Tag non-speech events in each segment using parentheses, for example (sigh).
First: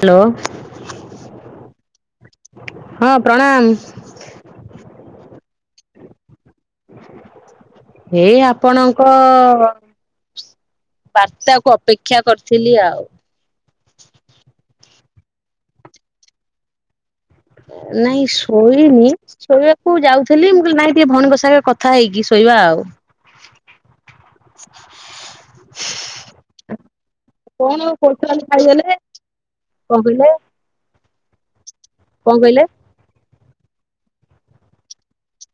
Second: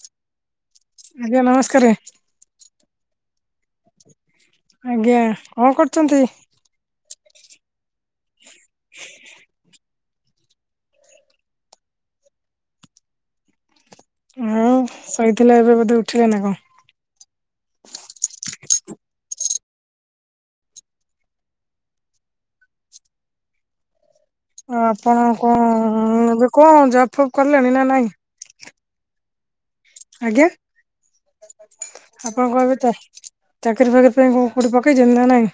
Hello ଆଜ୍ଞା ନମସ୍କାରେ। ହଁ ପ୍ରଣାମ। ଆଜ୍ଞା କଣ କରୁଚନ୍ତି? ଏଇ ଆପଣଙ୍କ ବାର୍ତ୍ତା କୁ ଅପେକ୍ଷା କରିଥିଲି ଆଉ। ଆଉ ଶୋଇଥିଲେ ଏବେ ବୋଧେ ଉଠିଲେ ନା କଣ? ନାଇଁ ଶୋଇନି। ଶୋଇବାକୁ ଯାଉଥିଲି। ମୁଁ କହିଲି ନାଇଁ ଟିକିଏ ଭଉଣୀଙ୍କ ସାଙ୍ଗେ କଥା ହେଇକି ଶୋଇବା ଆଉ। ଆଉ ଆପଣ କଣ ଏବେ କଣ ଜବ୍ ଫବ୍ କଲେଣି ନା ନାଇଁ? କାଲି ଖାଇଗଲେ। କଣ କହିଲେ ଆଜ୍ଞା ଆପଣ କଣ ଏବେ ଚ ଚାକିରି ଫାକିରି ପେଇଁ କଣ କୋଉଠି ପକେଇଚନ୍ତି ନା ନାଇଁ?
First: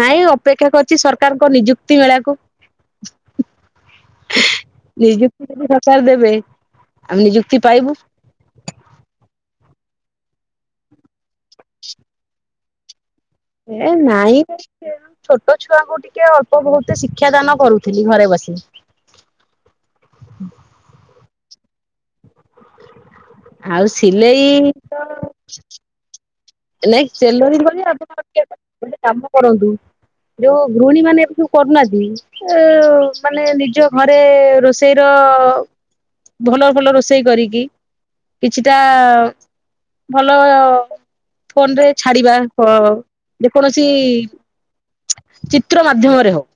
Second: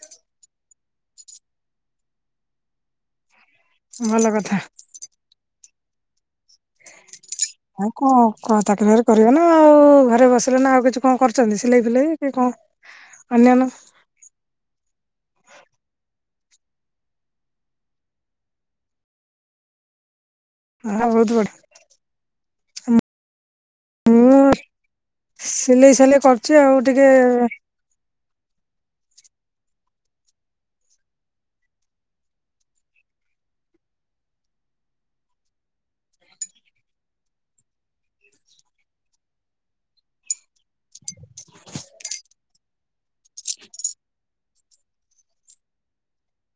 ନାଇଁ ଅପେକ୍ଷା କରିଚି ସରକାରଙ୍କ ନିଯୁକ୍ତି ମେଳାକୁ। ଭଲ କଥା। ନିଯୁକ୍ତି କୁପଚାରି ଦେବେ। ଆମେ ନିଯୁକ୍ତି ଆଉ ପାଇବୁ କଣ ଚାକିରି ଫାକିରି କରିବେ ନା ଆଉ ଘରେ ବସିଲେ ନା ଆଉ କିଛି କଣ କର ଯଦି ସିଲେଇ ଫିଲେଇ କି କଣ ଅନ୍ୟାନ୍ୟଚ ଏ ନାଇଁ, ଛୋଟ ଛୁଆ ଙ୍କୁ ଟିକେ ଅଳ୍ପ ବହୁତ ଶିକ୍ଷା ଦାନ କରୁଥିଲି ଘରେ ବସି। ହଁ ବହୁତ ବଢିଆ। ଆଉ ମୁଁ ସିଲେଇ। ତ ସିଲେଇ ସାଲେଇ କ। ନାଇଁ ଟେଲରିଙ୍ଗ କରି ଆପଣ ଗୋଟେ କାମ କରନ୍ତୁ। ଯୋଉ ଗୃହିଣୀ ମାନେ ଏବେ ସବୁ କରୁନାହାନ୍ତି। ଆ ମାନେ ନିଜ ଘରେ ରୋଷେଇ ର। ଭଲ ଭଲ ରୋଷେଇ କରିକି, କିଛିଟା ଭଲ। ଫୋନ ରେ ଛାଡିବା ହଁ ଯେ କୌଣସି। ଚିତ୍ର ମାଧ୍ୟମରେ ହଉ।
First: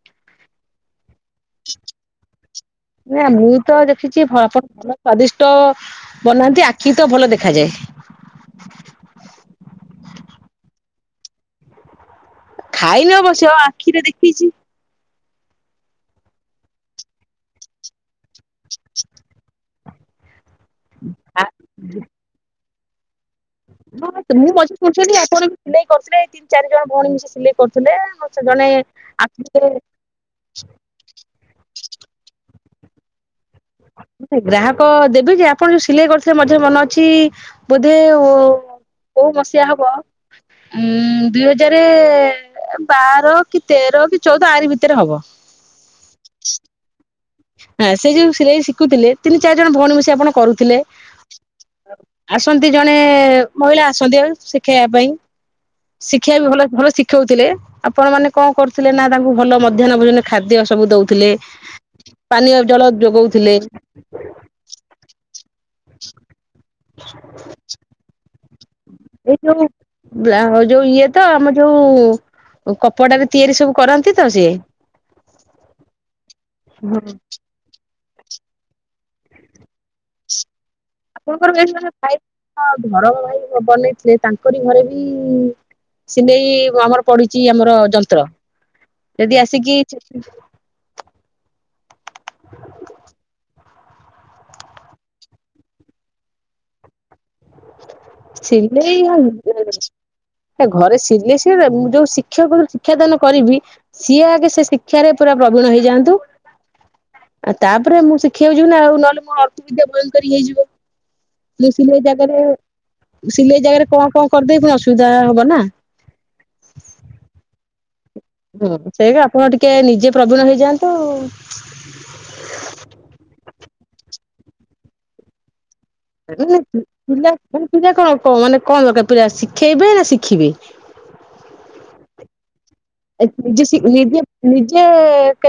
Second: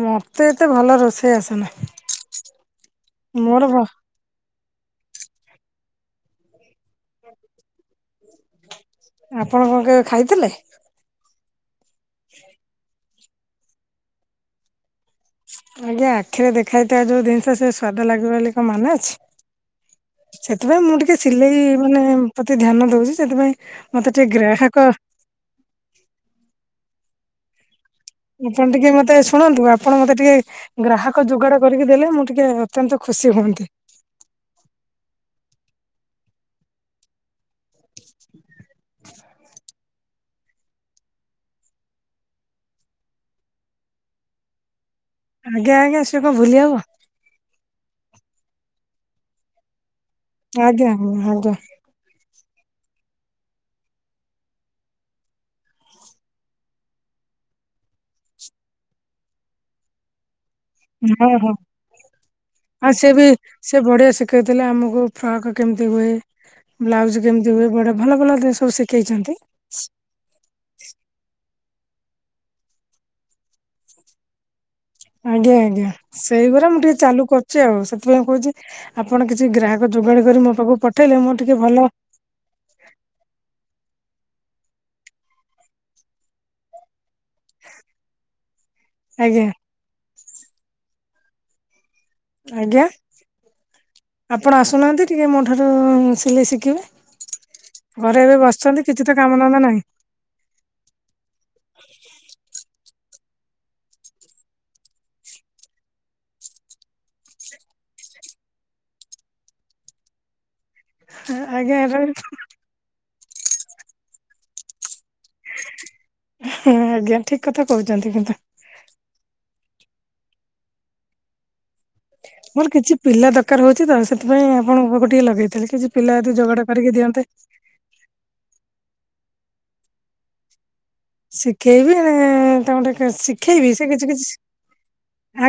ମତେ ଏତେ ଭଲ ରୋଷେଇ ଆସେନା। ମୋର। ସିଏ ଆପଣ ଭଲ ସ୍ଵାଦିଷ୍ଟ ବନାନ୍ତି ଆଖିକି ତ ଭଲ ଦେଖାଯାଏ। ଆପଣ କଣ କେବେ ଖାଇଥିଲେ? (unintelligible) ଖାଇନି ଅବଶ୍ୟ ଆଖିରେ ଦେଖିଚି। ଆଜ୍ଞା, ଆଖିରେ ଦେଖାଇଥିବା ଯୋଉ ଜିନିଷ ସେ ସ୍ଵାଦ ଲାଗିବ ବୋଲି କଣ ମାନେ ଅଛି। ସେଥିପାଇଁ ମୁଁ ଟିକେ ସିଲେଇ ମାନେ ପ୍ରତି ଧ୍ୟାନ ଦଉଚି ସେଥିପାଇଁ। ମତେ ଟିକେ ଗ୍ରାହକ (unintelligible) ଯେମିତିକି ମତେ ଆଖିରେ ଶୁଣନ୍ତୁ, ଆପଣ ମତେ ଟିକେ। ଗ୍ରାହକ ଯୋଗାଡ଼ କରିକି ଦେଲେ ମୁଁ ଟିକେ ଅତ୍ୟନ୍ତ ଖୁସି ହୁଅନ୍ତି। ଗ୍ରାହକ ଦେବି ଯେ ଆପଣ ଯୋଉ ସିଲେଇ କରୁଥିଲେ ମଝିରେ ମନେ ଅଛି। ବୋଧେ କୋଉ ମସିହା ହବ ଉ ଦୁଇ ହଜାରେ। ବାର କି ତେର କି ଚଉଦ ଆରିି ଭିତେରେ ହବ। ଆଜ୍ଞା ଆଜ୍ଞା ସେ କଣ ଭୁଲି ହବ। ହଁ, ସେ ଯୋଉ ସିଲେଇ ଶିଖୁଥିଲେ ତିନି, ଚାରି ଜଣ ଭଉଣୀ ମିଶି ଆପଣ ଆଜ୍ଞା କରୁଥିଲେ। ଆଜ୍ଞା ଆଜ୍ଞା ଆସନ୍ତି ଜଣେ ମହିଳା ଆସନ୍ତି ଆଉ ଶିଖେଇଆ ପାଇଁ। ଶିଖେଇବେ ବି ଭଲ ଭଲ ଶିଖଉଥିଲେ, ଆପଣ ମାନେ କଣ କରୁଥିଲେ ନା ତାଙ୍କୁ ଭଲ ମଧ୍ୟାହ୍ନ ଭୋଜନ। ଖାଦ୍ୟ ସବୁ ଦଉଥିଲେ, ହଁ ହଁ ପାନୀୟ ଜଳ ଯୋଗଉଥିଲେ। ବଢଆ ଶିକ। ଶିଖେଇଥିଲେ ଆମୁକୁ ଫ୍ରକ୍ କେମିତି ହୁଏ, ବ୍ଲାଉଜ କେମିତି ହୁଏ, ବଡ ଭଲ ଭଲ ଡେ ସବୁ ଶିଖ। ଏଇ କେଇଚନ୍ତି। ଯୋଉ ଇଏ ତ ଆମ ଯୋଉ। ଓ କପଡାରେ ତିଆରି ସବୁ କରନ୍ତି ତ ସିଏ। ଆଜ୍ଞା ଆଜ୍ଞା, ସେଇଗୁରା ମୁଁ ଟିକେ ହଁ ଚାଲୁ କର। ଚି ଆଉ, ସେଥିପାଇଁ କହୁଚି ଆପଣ କିଛି ଗ୍ରାହାକ ଯୋଗାଡ କରି ମୋ ପାଖକୁ ପଠେଇଲେ ମୁଁ ଟିକେ ଆପଣଙ୍କର ଭଲ। ଭାଇ ଘର ଭାଇ ବନେଇଥିଲେ ତାଙ୍କରି ଘରେ ବି। ସିଲେଇ ଆମର ପଡିଚି ଆମର ଯନ୍ତ୍ର ଯଦି ଆଜ୍ଞା ଆସିକି। ଆଜ୍ଞା। ଆପଣ ଆସୁନାହାନ୍ତି ଟିକେ ମୋ ଠାରୁ ସିଲେଇ ଶିକିବେ। ଘରେ ଏବେ ବସିଚନ୍ତି ସିଲେଇ କିଛି ଆ ତ କାମଧନ୍ଦା ନାହିଁ। ଘରେ ସିଲେଇ ସିଏ ଯୋଉ ଶିକ୍ଷକ ଶିକ୍ଷାଦାନ କରିବି। ସିଏ ଆଗେ ସେ ଶିକ୍ଷାରେ ପୁରା ପ୍ରବୀଣ ହେଇଯାଆନ୍ତୁ। ଆଉ ତାପରେ ମୁଁ ଶିଖିଆକୁ ଯିବି ନା ଆଉ। ନହେଲେ ମୋ ଅର୍ଥବିଦ୍ୟା ଭୟଙ୍କରୀ ହେଇଯିବ। ମୁଁ ଆଜ୍ଞା ଏଟା ସିଲେଇ ଜାଗାରେ, ସିଲେଇ ଜାଗାରେ କଣ କଣ କରିଦେବି ପୁଣି ଅସୁବିଧା ହବ ନା। ହୁଁ ଆଜ୍ଞା, ଠିକ୍ କଥା କହୁଚନ୍ତି କିନ୍ତୁ। ହୁଁ ସେଇ ଆପଣ ଟିକେ ନିଜେ ପ୍ରବୀଣ ହେଇଯାଆନ୍ତୁ ମୋର କିଛି ପିଲା ଦରକାର ହଉଛି ତ ସେଥିପାଇଁ ଆପଣ ପାଖକୁ ଟିକେ ଲଗେଇଥିଲେ କିଛି ପିଲା ଯଦି ଯୋଗାଡ଼ା କରିକି ଦିଅନ୍ତେ ମ ପିଲା କଣ କ ମାନେ କଣ ଦରକାର ପିଲା ଶିଖେଇବେ ନା ଶିଖିବେ? ଶିଖେଇବି ତାଙ୍କୁ ଟିକେ ଶିଖେଇବି ନିଜେ ସେ କିଛି ନିଜେ କିଛି ନିଜେ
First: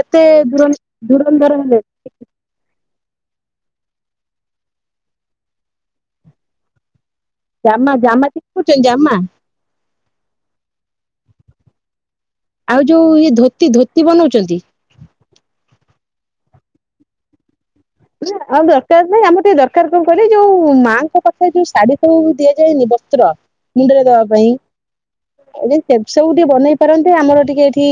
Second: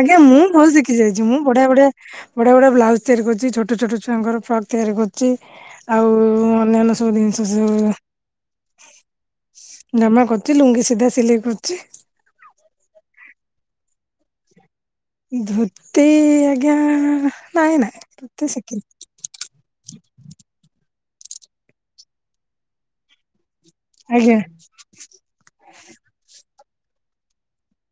ଆଜ୍ଞା ମୁଁ ଦୂର ଭଲ ଶିଖି ଯାଇଛି ମୁଁ ଧୁରନ୍ଧର ବଢିଆ ହେଲେ ବଢିଆ ବଡ଼ିଆ ବଢ଼ିଆ ବ୍ଲାଉଜ ତିଆରି କରୁଛି ଛୋଟ ଛୋଟ ଛୁଆଙ୍କର ଫ୍ରକ୍ ତିଆରି କରୁଛି। ଆଉ ଅନ୍ୟାନ୍ୟ ସବୁ ସବୁ ଜିନିଷ ସି (unintelligible) ଜାମା ଜାମା ଶିଖୁଛ ଜାମା। ଜାମା କରୁଛି ଲୁଙ୍ଗି ସିଧା ସିଲେଇ କରୁଛି। ଆଉ ଯୋଉ ଇଏ ଧୋତି ଧୋତି ବନଉଛନ୍ତି। ଧୋତି ଆଜ୍ଞା ନାଇଁ ନାଇଁ ଧୋତି ଯାହା ଶିଖିନି ଦରକାର। ନାଇଁ ଆମର ଟିକେ ଦରକାର କଣ କହିଲେ ଯୋଉ ମାଆଙ୍କ ପାଖରେ ଯୋଉ ଶାଢୀ ସବୁ ଦିଆଯାଏନି ବସ୍ତ୍ର। ମୁଣ୍ଡରେ ଦବା ଆଜ୍ଞା। ପାଇଁ ଯଦି ସେ ସବୁ ଟିକେ ବନେଇ ପାରନ୍ତେ ଆମର ଟିକେ ଏଠି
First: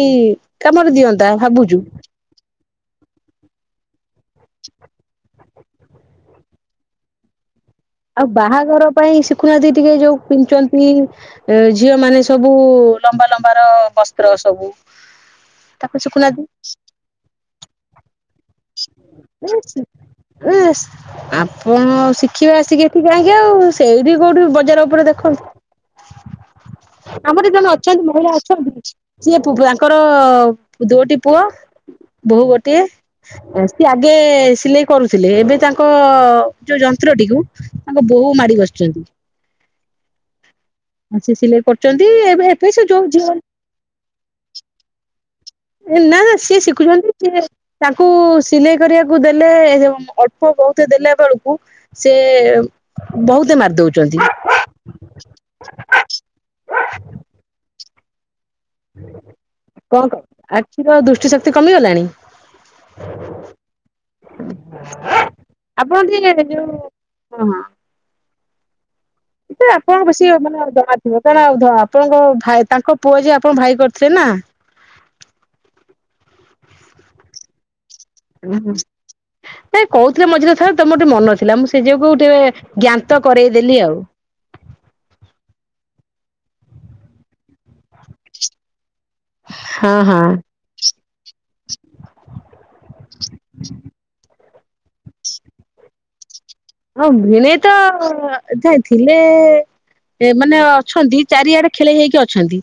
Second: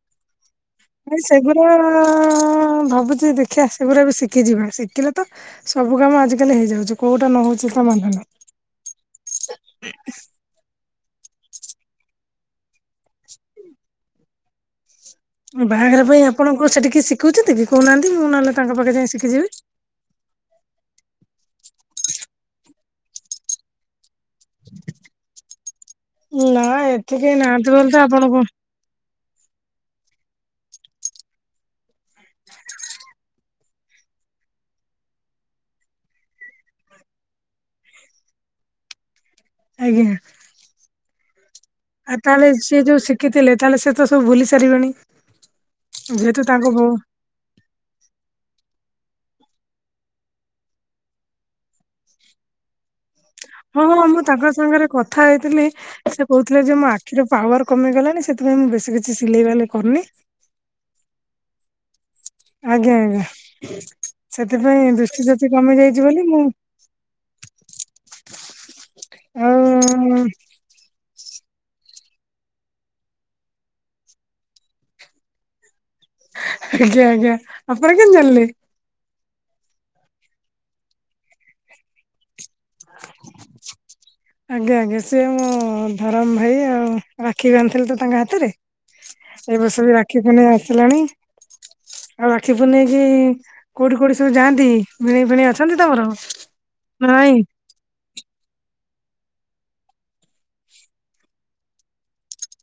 କାମରେ ନାଇ ଦିଅନ୍ତା ଭାବୁଛୁ। ସେଗୁରାଆଆଆଆଆଆ ଭାବୁ ଦେଖିଆ ସେଗୁରା ବି ଶିଖିଯିବା ଶିଖିଲେ ତ ସବୁ କାମ ଆଜିକାଲି ହେଇଯାଉଛି କୋଉଟା ନ ହଉଛି ଯେ ଆଉ ସମାଧାନ। ବାହାଘର ପାଇଁ ଶିଖୁନାହାନ୍ତି ଟିକେ ଯୋଉ ପିନ୍ଧୁଛନ୍ତି ଏ ଝିଅ ମାନେ ସବୁ ଲମ୍ବା ଲମ୍ବାର ବସ୍ତ୍ର ସବୁ ତାକୁ ବାହାଘର ପାଇଁ ଆପଣଙ୍କୁ ସେଠି କିଏ ଶିଖଉଛନ୍ତି କି? କହୁନାହାନ୍ତି ମୁଁ ନହେଲେ ତାଙ୍କ ପାଖେ ଯାଇଁ ଶିଖିଯିବି। ଇସ୍ ଆପଣ ଶିଖିବେ ଆସିକି ଏଠିକି କାହିଁକି ଆଉ ସେଇଠି କୋଉଠି ବଜାର ଉପରେ ନା ଦେଖନ୍ତୁ। ଏଠି କେହି ଆମର ନାହାନ୍ତି ଜଣେ ବୋଲି ତ ଅଛନ୍ତି ମହିଳା ଆପଣଙ୍କୁ ଅଛନ୍ତି କି (unintelligible) ସିଏ ଭୂବ ତାଙ୍କର ଦୋ ଟି ପୁଅ ବୋହୂ ଗୋଟିଏ। ସିଏ ଆଗେ ସିଲେଇ କରୁଥିଲେ ଏବେ ତାଙ୍କ ଯୋଉ ଯନ୍ତ୍ରଟିକୁ ତାଙ୍କ ବୋହୂ ମାଡ଼ି ବସିଛନ୍ତି। ଆଜ୍ଞା। ସିଏ ସିଲେଇ କରୁ ଆ ତାହେଲେ ସିଏ ଯୋଉ ଶିଖିଥିଲେ ତାହେଲେ ସେ ତ ସବୁ ଭୁଲି ସାରିବେଣିି! ନା ନା ସିଏ ଶିଖୁଛନ୍ତି ସିଏ ତାଙ୍କୁ ସିଲେଇ କରିବାକୁ ଦେଲେ, ଅଳ୍ପ ବହୁତ ଦେଲା ବେଳକୁ ସେ ବହୁତେ ମାରି ହଁ ହଁ ଦଉଛନ୍ତି ମୁଁ ତାଙ୍କର ତାଙ୍କ ସାଙ୍ଗରେ କଥା ହେଇଥିଲି ସେ କହୁଥିଲେ ଯେ ମୋ ଆଖିର ପାୱାର କମି ଗଲାଣି ସେଥିପାଇଁ ମୁଁ ବେଶୀ ବେଶୀ କିଛି ସିଲେଇ ବାଲେଇ କଣ କରୁନି କ ଆଖିର ଦୃଷ୍ଟି ଶକ୍ତି କମିଗଲାଣି! ଆଜ୍ଞା ଆଜ୍ଞା ସେଥିପାଇଁ ଦୃଷ୍ଟି ଶକ୍ତି କମି ଆପଣ ଯାଇଛି ବୋଲି ଟିକେ ମୁଁ ଯୋଉ ହଁ ହଁ। (inaudible) ଏ ଆପଣ ଆଉ ବେଶୀ ମାନେ ଯମା (unintelligible) ଆପଣଙ୍କ ଆପଣଙ୍କ ଭା ତାଙ୍କ ପୁଅ ଯିଏ ଆପଣଙ୍କୁ ଭାଇ କରିଥିଲେ ନା (unintelligible) ଆଜ୍ଞା ଆଜ୍ଞା ଆପଣ କେମିତି ଜାଣିଲେ? ନାଇଁ କହୁଥିଲେ ମଝିରେ ଥରେ ତ ମୋର ଟିକେ ମନେ ନ ଥିଲା ମୁଁ ସେ ଯୋଗୁ ଟିକେ ଜ୍ଞାତ କରେଇଦେଲି ଆଉ ଆଜ୍ଞା ଆଜ୍ଞା ସିଏ ମୋ ଧରମ ଭାଇ ଆଉ ରାକ୍ଷୀ ବାନ୍ଥିଲି ତ ତାଙ୍କ ହାତରେ, ଏ ବର୍ଷ ବି ହଁ ହଁ ରାକ୍ଷୀ ପୁନେଇ ଆସିଲାଣି ରାଖି ପୁନେଇ କି କୁଉଠି କୁଉଠି ସବୁ ଯାଆନ୍ତି, ଭିଣେଇ ଫିଣେଇ ଅଛନ୍ତି ତମର? ହଁ ନା ନାଇଁ? ଭିଣେଇ ତ ଯାଇ ଥିଲେ ଏ ମାନେ ଅଛନ୍ତି ଚାରିଆଡେ ଖେଳେଇ ହେଇକି ଅଛନ୍ତି।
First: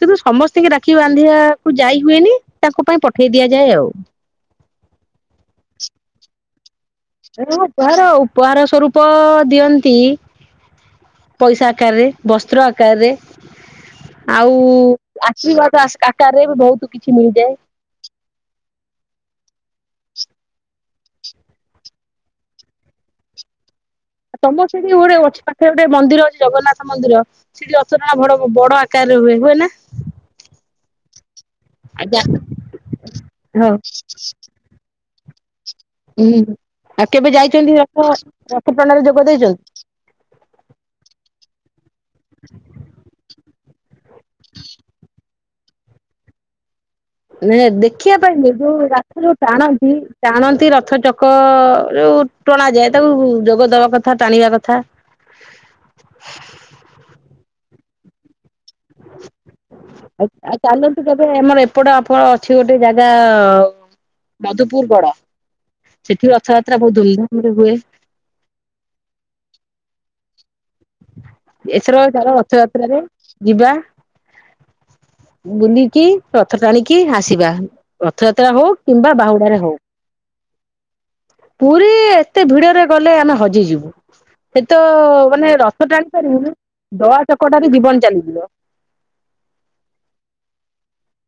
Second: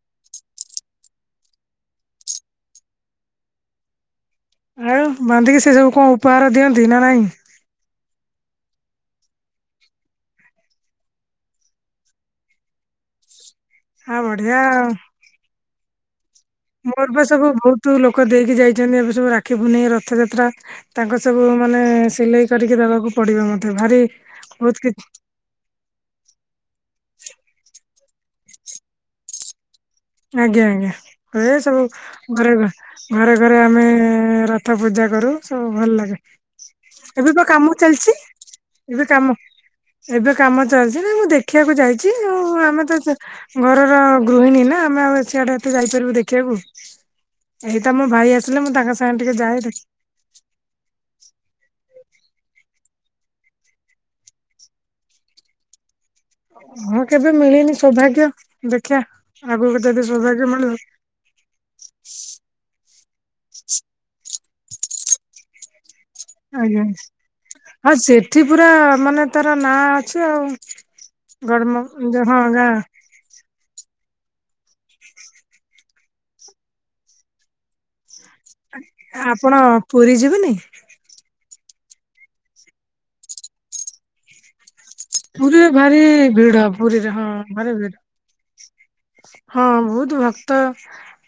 କିନ୍ତୁ ସମସ୍ତଙ୍କୁ ରାକ୍ଷୀ ବାନ୍ଧିବାକୁ ଯାଇ ହୁଏନି ତାଙ୍କ ପାଇଁ ପଠେଇ ଦିଆଯାଏ ଆଉ। ଆଉ ବାନ୍ଧିକି ସେ ସବୁ କଣ ଉପହାର ଦିଅନ୍ତି ନା ନାଇଁ? ପହାର ଉପହାର ସ୍ୱରୂପ ଦିଅନ୍ତି ପଇସା ଆକାରରେ ବସ୍ତ୍ର ଆକାରରେ ଆ ଆଉ ବଢିଆ ଆଶୀର୍ବାଦ ଆଶ୍ ଆ ତାର ଏବେ ବହୁ ମୋର ବା ସବୁ ବହୁତ ଲୋକ ଦେଇକି ଯାଇଛନ୍ତି ଏବେ ସବୁ ରାକ୍ଷୀ ପୁନେଇଁ ରଥଯାତ୍ରା ତାଙ୍କ ସବୁ ମାନେ ସିଲେଇ କରିକି ଦେବାକୁ ପଡିବ ମତେ ଭାରି ଆ ତମ ବହୁତ ସେଠି କିଛି ଗୋଟେ ଅଛି ପାଖରେ ଗୋଟେ ମନ୍ଦିର ଅଛି ଜଗନ୍ନାଥ ମନ୍ଦିର ସେଠି ଅ ସୁନା ବଡ ବଡ ଆକାରରେ ହୁଏ ହୁଏ ନା? ଆଜ୍ଞା ଆଜ୍ଞା ହୁଏ ସବୁ ଆଜ୍ଞା ଘରେ ଘରେ ଘରେ ଘରେ ହଉ ଆମେ ପାଠ ପୂଜା କରୁ ସବୁ ଭଲ ଲାଗେ। ହୁଁ ଆଉ କେବେ ଏବେ ବା ଯାଇଛନ୍ତି କାମ ରଥ ଚାଲିଚି ରଥ ଟଣାରେ ଏବେ ଯୋଗ କାମ ଦେଇଛନ୍ତି? ଏବେ କାମ ଚାଲିଛି ନା ମୁଁ ଦେଖିବାକୁ ଯାଇଛି ଉଁ ଆମେ ତ ଘରର ଗୃହିଣୀ ନା ଆମେ ଆଉ ସିଆଡେ ଏତେ ଯାଇପାରିବୁ ଦେଖିଆକୁ? ନାଇ ଦେଖିବା ପାଇଁ ନୁହେଁ ଯୋଉ ରାତିରୁ ଯାଏ ଟାଣନ୍ତି। ଟାଣନ୍ତି ରଥ ଚକ ରୁ ଟଣା ଯାଏ ତାକୁ ଯୋଗ ଦବା କଥା ଟାଣିବା କଥା। ହଁ କେବେ ମିଳିନି ସୌଭାଗ୍ୟ ଦେଖିବା ଆଗକୁ ଯଦି ଆଉ ସୌଭାଗ୍ୟ ଆଉ ମିଳିବ। ଚାଲନ୍ତୁ କେବେ ଆମର ଏପଟ ଆପଣ ଅଛି ଗୋଟେ ଜାଗା ମଧୁପୁର ଗଡ ସେଠି ରଥଯାତ୍ରା ବହୁତ ଧୁମଧାମ ରେ ହୁଏ। ଏଠି ପୁରା ମାନେ ତାର ନାଁ ଅଛି ଆଉ। ଗଡମ ଏଥର ଚାଲ ହଁ ଗାଁ ରଥଯାତ୍ରାରେ ଯିବା ବୁଲିକି ରଥ ଟାଣିକି ଆସିବା। ରଥଯାତ୍ରା ହଉ କିମ୍ବା ଆପଣ ବାହୁଡାରେ ହଉ। ପୁରୀ ଯିବେନି? ପୁରୀ ଏତେ ଭିଡରେ ଗଲେ ଆମେ ହଜିଯିବୁ ସେ ତ ମାନେ ର ରି ଭିଡ ପୁରୀରେ ହଁ ଭାରି ଜୀବନ ଭିଡ। ଚାଲିଯିବ ହଁ ବହୁତ ଭକ୍ତ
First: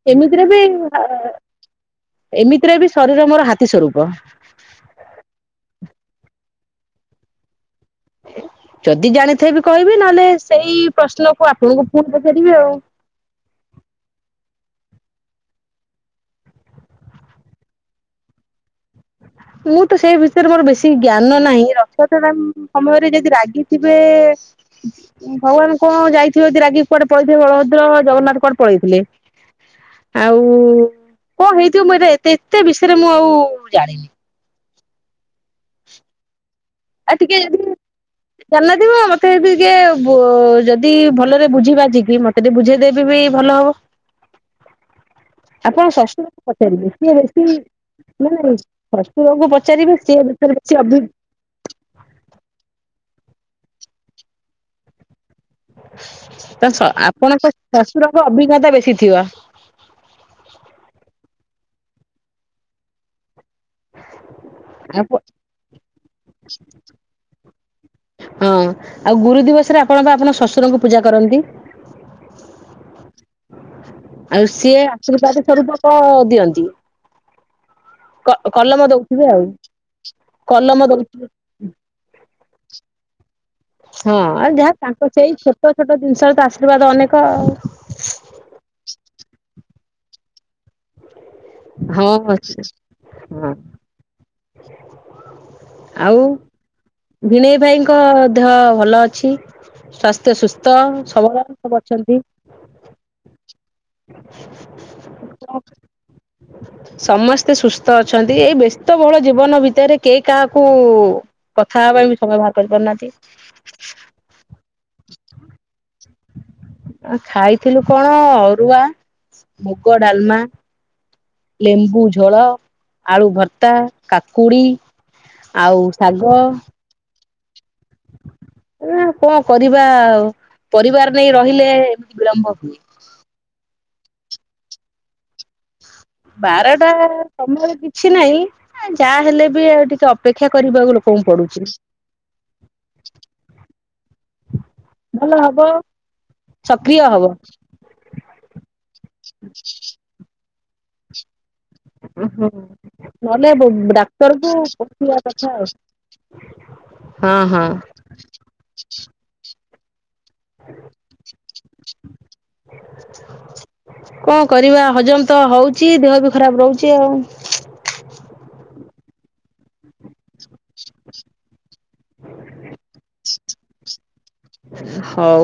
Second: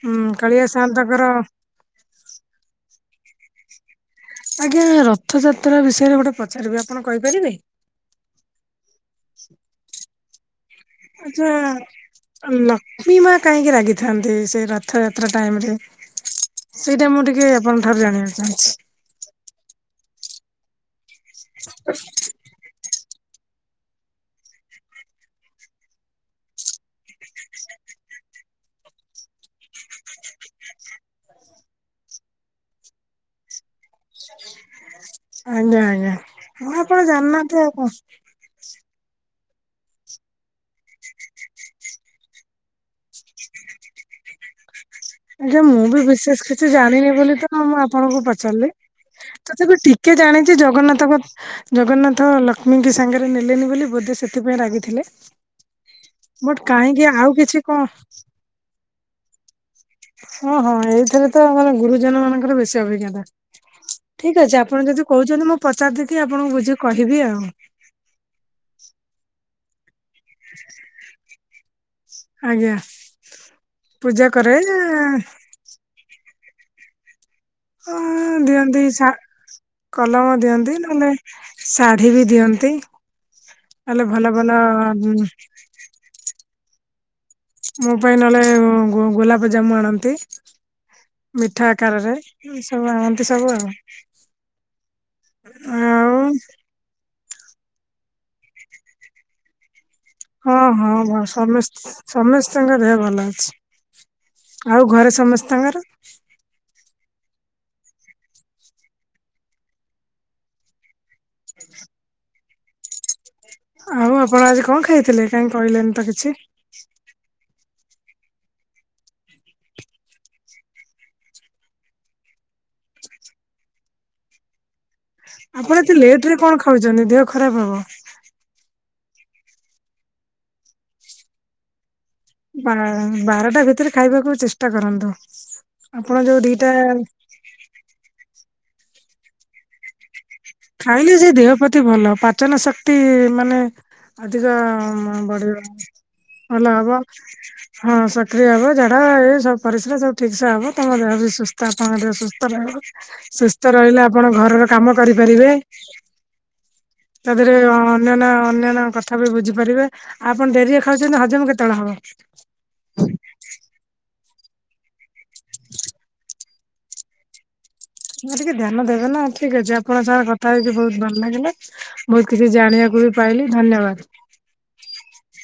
ଉଁ ଏମିତିରେ ବି କାଳିଆ ଆ ସାଆନ୍ତଙ୍କର ଏମିତିରେ ବି ଶରୀର ମୋର ହାତୀ ସ୍ୱରୂପ। ଆଜ୍ଞା ରଥଯାତ୍ରା ବିଷୟରେ ଗୋଟେ ପଚାରିବି ଆପଣ କହିପାରିବେ? ଯଦି ଜାଣିଥିବି କହିବି ନହେଲେ ସେଇ ପ୍ରଶ୍ନକୁ ଆପଣଙ୍କୁ ପୁଣି ପଚାରିବି ଆଉ। ଲଷ୍ମୀମା କାହିଁକି ରାଗିଥାନ୍ତି ସେ ରଥଯାତ୍ରା ଟାଇମ ରେ? ସେଇଟା ମୁଁ ଟିକେ ଆପଣଙ୍କ ଠାରୁ ଜାଣିବାକୁ ଚାହୁଁଛି। ମୁଁ ତ ସେଇ ଭିତରେ ମୋର ବେଶୀ ଜ୍ଞାନ ନାହିଁ ରଥାଯାତ୍ରା ଟାଇମ୍ ସମୟରେ ଯଦି ରାଗିଥିବେ ଭଗବାନ କଣ ଯାଇଥିବ ଯିଏ ରାଗିକି କୁଆଡେ ପଳେଇଥିବେ ବଳଭଦ୍ର ଜଗନ୍ନାଥ କୁଆଡେ ପଳେଇଥିଲେ? ଆଉ କଣ ହେଇଥିବ ମୁଁ ଏଟା ଏତେ ଏତେ ବିଷୟରେ ମୁଁ ଆଉ ଜାଣିନି। ଆଜ୍ଞା ଆଜ୍ଞା ହଁ ଆପଣ ଆଉ ଟିକେ ଯଦି ଜାଣିନାହାନ୍ତି ଆଉ କଣ। ଜାଣିନଥିବ ମତେବି କିଏ ଯଦି ଭଲରେ ବୁଝି ବାଝିକି ମତେ ସେଠି ବୁଝେଇଦେବି ବି ଭଲ ହବ। (inaudible) ଆଜ୍ଞା ମୁଁ ଆପଣ ବି ଶ୍ୱଶୁରଙ୍କୁ ବିଶେଷ କିଛି ପଚାରିବେ ଜାଣିନି ସିଏ ବୋଲି ତ ବେଶୀ ମୁଁ ଆପଣଙ୍କୁ ନା ନାଇଁ ପଚାରିଲି ଶଶୁରଙ୍କୁ ତଥାପି ଟି ପଚାରିବେ କିଏ ସିଏ ବିଷୟରେ ଜାଣିଛି ବେଶୀ ଅଭି ଜଗନ୍ନାଥଙ୍କ ଜଗନ୍ନାଥ ଲକ୍ଷ୍ମୀଙ୍କ ସାଙ୍ଗରେ ନେଲେନି ବୋଲି ବୋଧେ ସେଥିପାଇଁ ରାଗିଥିଲେ। ବଟ୍ ତ ସ କାହିଁକି ଆଉ ଆପଣଙ୍କ କିଛି କଣ ଶଶୁରଙ୍କ ଅଭିଜ୍ଞତା ବେଶୀ ଥିବ। ଓଁ ହଁ ଏଇଥିରେ ତ ଆମର ଗୁରୁଜନ ମାନଙ୍କର ବେଶୀ ଅଭିଜ୍ଞତା। ଠିକ୍ ଅଛି ଆପଣ ଯଦି ଆଉ କହୁଛନ୍ତି ମୁଁ ପଚାରି ଦେଇକି ଆପଣଙ୍କୁ ବୁଝିକି କହିବି ଆଉ। ହଁ ଆଉ ଗୁରୁ ଦିବସରେ ଆପଣ ବା ଆପଣ ଶଶୁରଙ୍କୁ ପୂଜା କରନ୍ତି। ଆଜ୍ଞା ପୂଜା ଆଉ କରେ ସିଏ ଆଶୀର୍ବାଦ ସ୍ୱରୂପ କଣ ଦିଅନ୍ତି। ହଁ କ କଲମ ଦିଅନ୍ତି ଶା ଦଉଥିବେ ଆଉ କଲମ ଦିଅନ୍ତି କଲମ ନହେଲେ ଦଉଥିବେ ଶାଢୀ ବି ଦିଅନ୍ତି। ନହେଲେ ହଁ ଭଲ ଆ ଭଲ ଯାହା ତାଙ୍କ ଉଁ ସେଇ ଛୋଟ ଛୋଟ ଜିନିଷର ତ ଆଶୀର୍ବାଦ ଅନେକ। ମୋ ପାଇଁ ନହେଲେ ଗୋଲାପଜାମୁ ଆଣନ୍ତି। ମିଠା ଆକାରରେ ଆଉ ହଁ ଏ ଅଛି ସବୁ ଆଣନ୍ତି ହଁ ସବୁ ଆଉ? ଆଉ ଭେଣେଇ ଭାଇଙ୍କ ଦେହ ଭଲ ଅଛି ସ୍ୱାସ୍ଥ୍ୟ। ହଁ ସୁସ୍ଥ ହଁ ଭ ସବଳ ସବୁ ସମସ୍ତ ଅଛନ୍ତି। ସମସ୍ତିଙ୍କ ଦେହ ଭଲ ଅଛି। ଆଉ ଘରେ ସମସ୍ତଙ୍କର। (inaudible) ସମସ୍ତେ ସୁସ୍ଥ ଅଛନ୍ତି ଏଇ ବ୍ୟସ୍ତ ବହୁଳ ଜୀବନ ଭିତରେ କେଇ କାହାକୁ। କଥା ହେବା ପାଇଁ ବି ସମୟ ବାହାର କରିପାରୁନାହାନ୍ତି। ଆଉ ଆପଣ ଆଜି କଣ ଖାଇଥିଲେ କାହିଁ କହିଲେନି ତ କିଛି। ଆ ଖାଇଥିଲୁ କଣ ଅରୁଆ ମୁଗ ଡାଲ୍‌ମା। ଲେମ୍ବୁ ଝୋଳ ଆଳୁ ଭର୍ତ୍ତା କାକୁଡି। ଆପଣ ଆଉ ଏତେ ଲେଟ୍ ଶାଗ ରେ କଣ ଖାଉଛନ୍ତି ଦେହ ଖରାପ ହବ। ନା କଣ କରିବା ଆଉ ପରିବାର ନେଇ ରହିଲେ ଏମିତି ବିଳମ୍ବ ବା ହୁଏ। ବାରଟା ଭିତରେ ଖାଇବାକୁ ଚେଷ୍ଟା କରନ୍ତୁ। ଆପଣ ଯୋଉ ଦିଟା ବାରଟା ସମୟରେ କିଛି ନାହିଁ ଯାହା ହେଲେ ବି ଆଉ ଟିକେ ଅପେକ୍ଷା କରିବ। ଖାଇଲେ ଯେ ଦେହ ପ୍ରତି ଭଲ ପାଚନ ଶକ୍ତି ମାନେ। ଅଧିକ ବ ଭଲ ହବ ଭଲ ହବ। ହଁ ସକ୍ରିୟ ହବ ଯାଡା ଏଇ ସବ ପରିସ୍ରା ସବୁ ଠିକ୍ ସେ ହବ ତମ ଦେହ ବି ସୁସ୍ଥ। ଆପଣଙ୍କ ସୁସ୍ଥ ରହିବ ନହେଲେ ସୁସ୍ଥ ରହିଲେ ଆପଣ ଡାକ୍ତରକୁ ଘରର କାମ କରି। ପୋଷିବା କରିବେ କଥା ଆଉ ତା ହଁ ଦେରେ। ହଁ ଅନ୍ୟ ଅନ୍ୟନ୍ୟ କଥା ବି ବୁଝିପାରିବେ ଆଉ ଆପଣ ଡେରିରେ ଖାଉଛନ୍ତି ହଜମ କେତେବେଳେ ହବ। କଣ କରିବା ହଜମ ତ ହଉଛି ଦେହ ବି ଖରାପ ରହୁଛି ଆଉ। ନା ଟିକେ ଧ୍ୟାନ ଦେବେ ନା ଠିକ୍ ଅଛି ଆପଣ ସ କଥା ହେଇକି ବହୁତ୍ ଭଲ ଲାଗିଲା। ବହୁତ୍ କିଛି ଜାଣିବାକୁ ବି ପାଇଲି ଧନ୍ୟବାଦ୍। ହଉ।